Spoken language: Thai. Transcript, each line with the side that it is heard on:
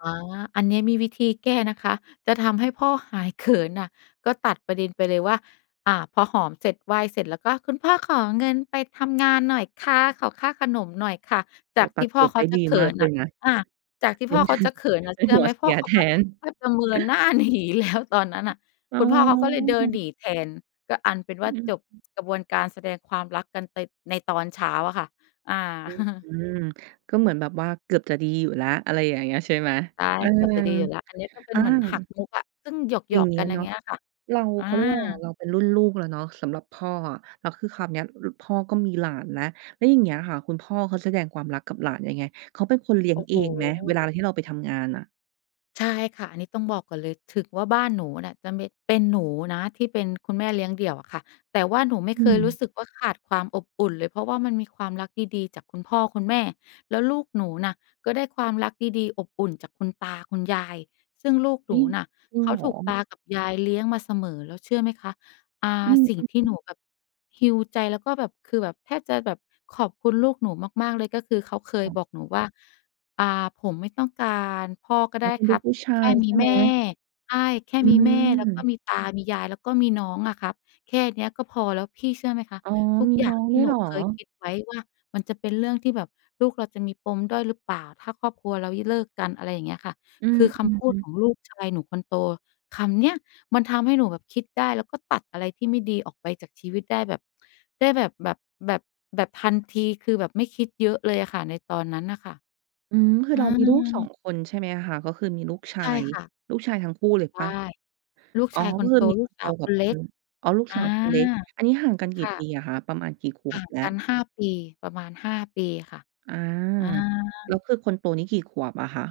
left: อ๋อ อันนี้มีวิธีแก้นะคะ จะทำให้พ่อหายเขินน่ะ ก็ตัดประเด็นไปเลยว่า อ่า พอหอมเสร็จไหว้เสร็จ แล้วก็คุณพ่อขอเงินไปทำงานหน่อยค่ะ ขอค่าขนมหน่อยค่ะ
right: โ
left: จ
right: อ้
left: า
right: โ
left: ก
right: ฮ ต
left: ท
right: ั
left: ี่
right: ด
left: พ
right: บ
left: ่อ
right: ท
left: เข
right: ไ
left: า
right: ด้
left: จะ
right: ดี
left: เขิ
right: มาก
left: น
right: เล
left: น่ะ
right: ยนะ
left: อ่า จากที่
right: เป
left: พ
right: ็
left: ่อ
right: น
left: เขาจะเขินน่ะ
right: เป
left: เ
right: ็
left: ช
right: น
left: ื่อ
right: หั
left: ไหม?
right: วเส
left: พ่
right: ี
left: อ
right: ย
left: เขา
right: แท
left: ก็อะ
right: น
left: แทบจะเมินหน้า หนีแล้ว ตอนนั้นน่ะ
right: อ๋
left: ค
right: อ
left: ุณพ่อเขาก็เลยเดินหนีแทน ก็อันเป็น
right: อ
left: ว่า
right: ื
left: จบ
right: ม
left: กระบวนการแสดงความรักกันไต ในตอนเช้าอะค่ะ อา
right: อือ อืม ก็เหมือนแบบว่า เกือบจะดีอยู่แล้ว อะไรอย่างเงี้ยใช่ไหม?
left: ใช่
right: เออ
left: เกือบจะดีอยู่แล้ว อันนี้ก็เป็
right: อ
left: น
right: า
left: เหมือนหักมุกอะ ซึ่งหย
right: อย่
left: อ
right: าง
left: ก
right: เง
left: ๆ
right: ี
left: ก
right: ้
left: ั
right: ย
left: นอย่
right: เน
left: า
right: า
left: งเ
right: ะ
left: งี้ยค่ะ
right: เรา
left: อา
right: เขาเรียกว่าอะไรอะ? เราเป็นรุ่นลูกแล้วเนาะ สำหรับพ่ออะ แล้วคือคราวเนี้ย ล พ่อก็มีหลานนะ แล้วอย่างเงี้ยค่ะ คุณพ่อเขาแสดงความรักกับหลานยังไง? เขาเป็นคนเลี้ยง
left: โอ้
right: เ
left: โ
right: อ
left: ฮ
right: งไหม? เวลาเราที่เราไปทำงานน่ะ
left: ใช่ค่ะ อันนี้ต้องบอกก่อนเลย ถึงว่าบ้านหนูเนี่ย จะเม็ด เป็นหนูนะที่เป็นคุณแม่เลี้ยงเดี่ยวอะค่ะ แต่ว่าหนูไม่
right: อ
left: เ
right: ื
left: คยรู้
right: ม
left: สึกว่าขาดความอบอุ่นเลย เพราะว่ามันมีความรักดี ๆ จากคุณพ่อคุณแม่ แล้วลูกหนูน่ะ ก็ได้ความรักดี ๆ อบอุ่นจากคุณตาคุณยาย ซึ่งลูกห
right: อ
left: น
right: ุ๊
left: ู
right: ย
left: น่ะ
right: จริง
left: เข
right: เ
left: า
right: หร
left: ถูก
right: อ?
left: ตากับยายเลี้ยงมาเสมอ แล้วเชื่อไหมคะ? อ่า
right: อืม
left: สิ่งที่
right: ๆ
left: หนูแบบ heal ใจ แล้วก็แบบ คือแบบแทบจะแบบขอบคุณลูกหนูมาก ๆ เลย ก็คือเขาเค
right: ค
left: ย
right: ่ะ
left: บอกหนูว่า อ่า ผมไม่ต้องการ พ่อก็
right: อ
left: ไ
right: ๋
left: ด
right: อ
left: ้
right: เป็น
left: ค
right: ล
left: ร
right: ู
left: ั
right: ก
left: บ
right: ผู้ช
left: แค
right: า
left: ่
right: ย
left: ม
right: ใช
left: ี
right: ่ไ
left: แ
right: ห
left: ม
right: ม?
left: ่ ใช่ แค่
right: อื
left: มีแม่ แล้วก็
right: ม
left: มีตามียาย แล้วก็มีน้องอะครับ แค่เนี้ยก็พอแล้ว พี่เชื่อไหมคะ?
right: อ๋อ
left: ทุก
right: มี
left: อย่
right: น้
left: า
right: อ
left: ง
right: ง
left: ที
right: ด
left: ่
right: ้วย
left: หน
right: เห
left: ู
right: รอ?
left: เคยคิดไว้ว่ามันจะเป็นเรื่องที่แบบ ลูกเราจะมีปมด้อยหรือเปล่า? ถ้าครอบครัวเรา ย เลิกกันอะไรอย่างเงี้ยค่ะ
right: อื
left: คือคำพูดข
right: ม ๆ
left: องลูกชายหนูคนโต คำเนี้ย มันทำให้หนูแบบคิดได้ แล้วก็ตัดอะไรที่ไม่ดีออกไปจากชีวิตได้แบบ ได้แบบ แบบ แบบ แบบทันที คือแบบไม่คิดเยอะเลยอะค่ะ ในตอนนั้นน่ะค่ะ
right: อืม คื
left: อ
right: อ
left: ื
right: เรามีลูก 2
left: อ
right: คนใช่ไหมคะ? ก็คือมีลูกช
left: ใ
right: า
left: ช่
right: ย
left: ค่ะ
right: ลูกชายทั้งคู่เลย
left: ใช
right: เป
left: ่
right: ล่า?
left: ลูก
right: อ๋อ
left: ชายค
right: ก็
left: น
right: ค
left: โ
right: ื
left: ต
right: อมี
left: ลู
right: ค
left: ก
right: นโ
left: ส
right: ต
left: าวค
right: กับ
left: นเล
right: ค
left: ็
right: น
left: ก
right: อ๋อ ลูก
left: อา
right: สาวคนเล็ก อันนี้ห่างกันก
left: ค
right: ี่
left: ่ะ
right: ปีอะคะ? ประมาณกี่ข
left: ห
right: ว
left: ่
right: บ
left: าง
right: แล้ว?
left: กัน 5 ปี ประมาณ 5 ปี ค่ะ
right: อา
left: อา
right: แล้วคือคนโตนี่กี่ขวบอะคะ?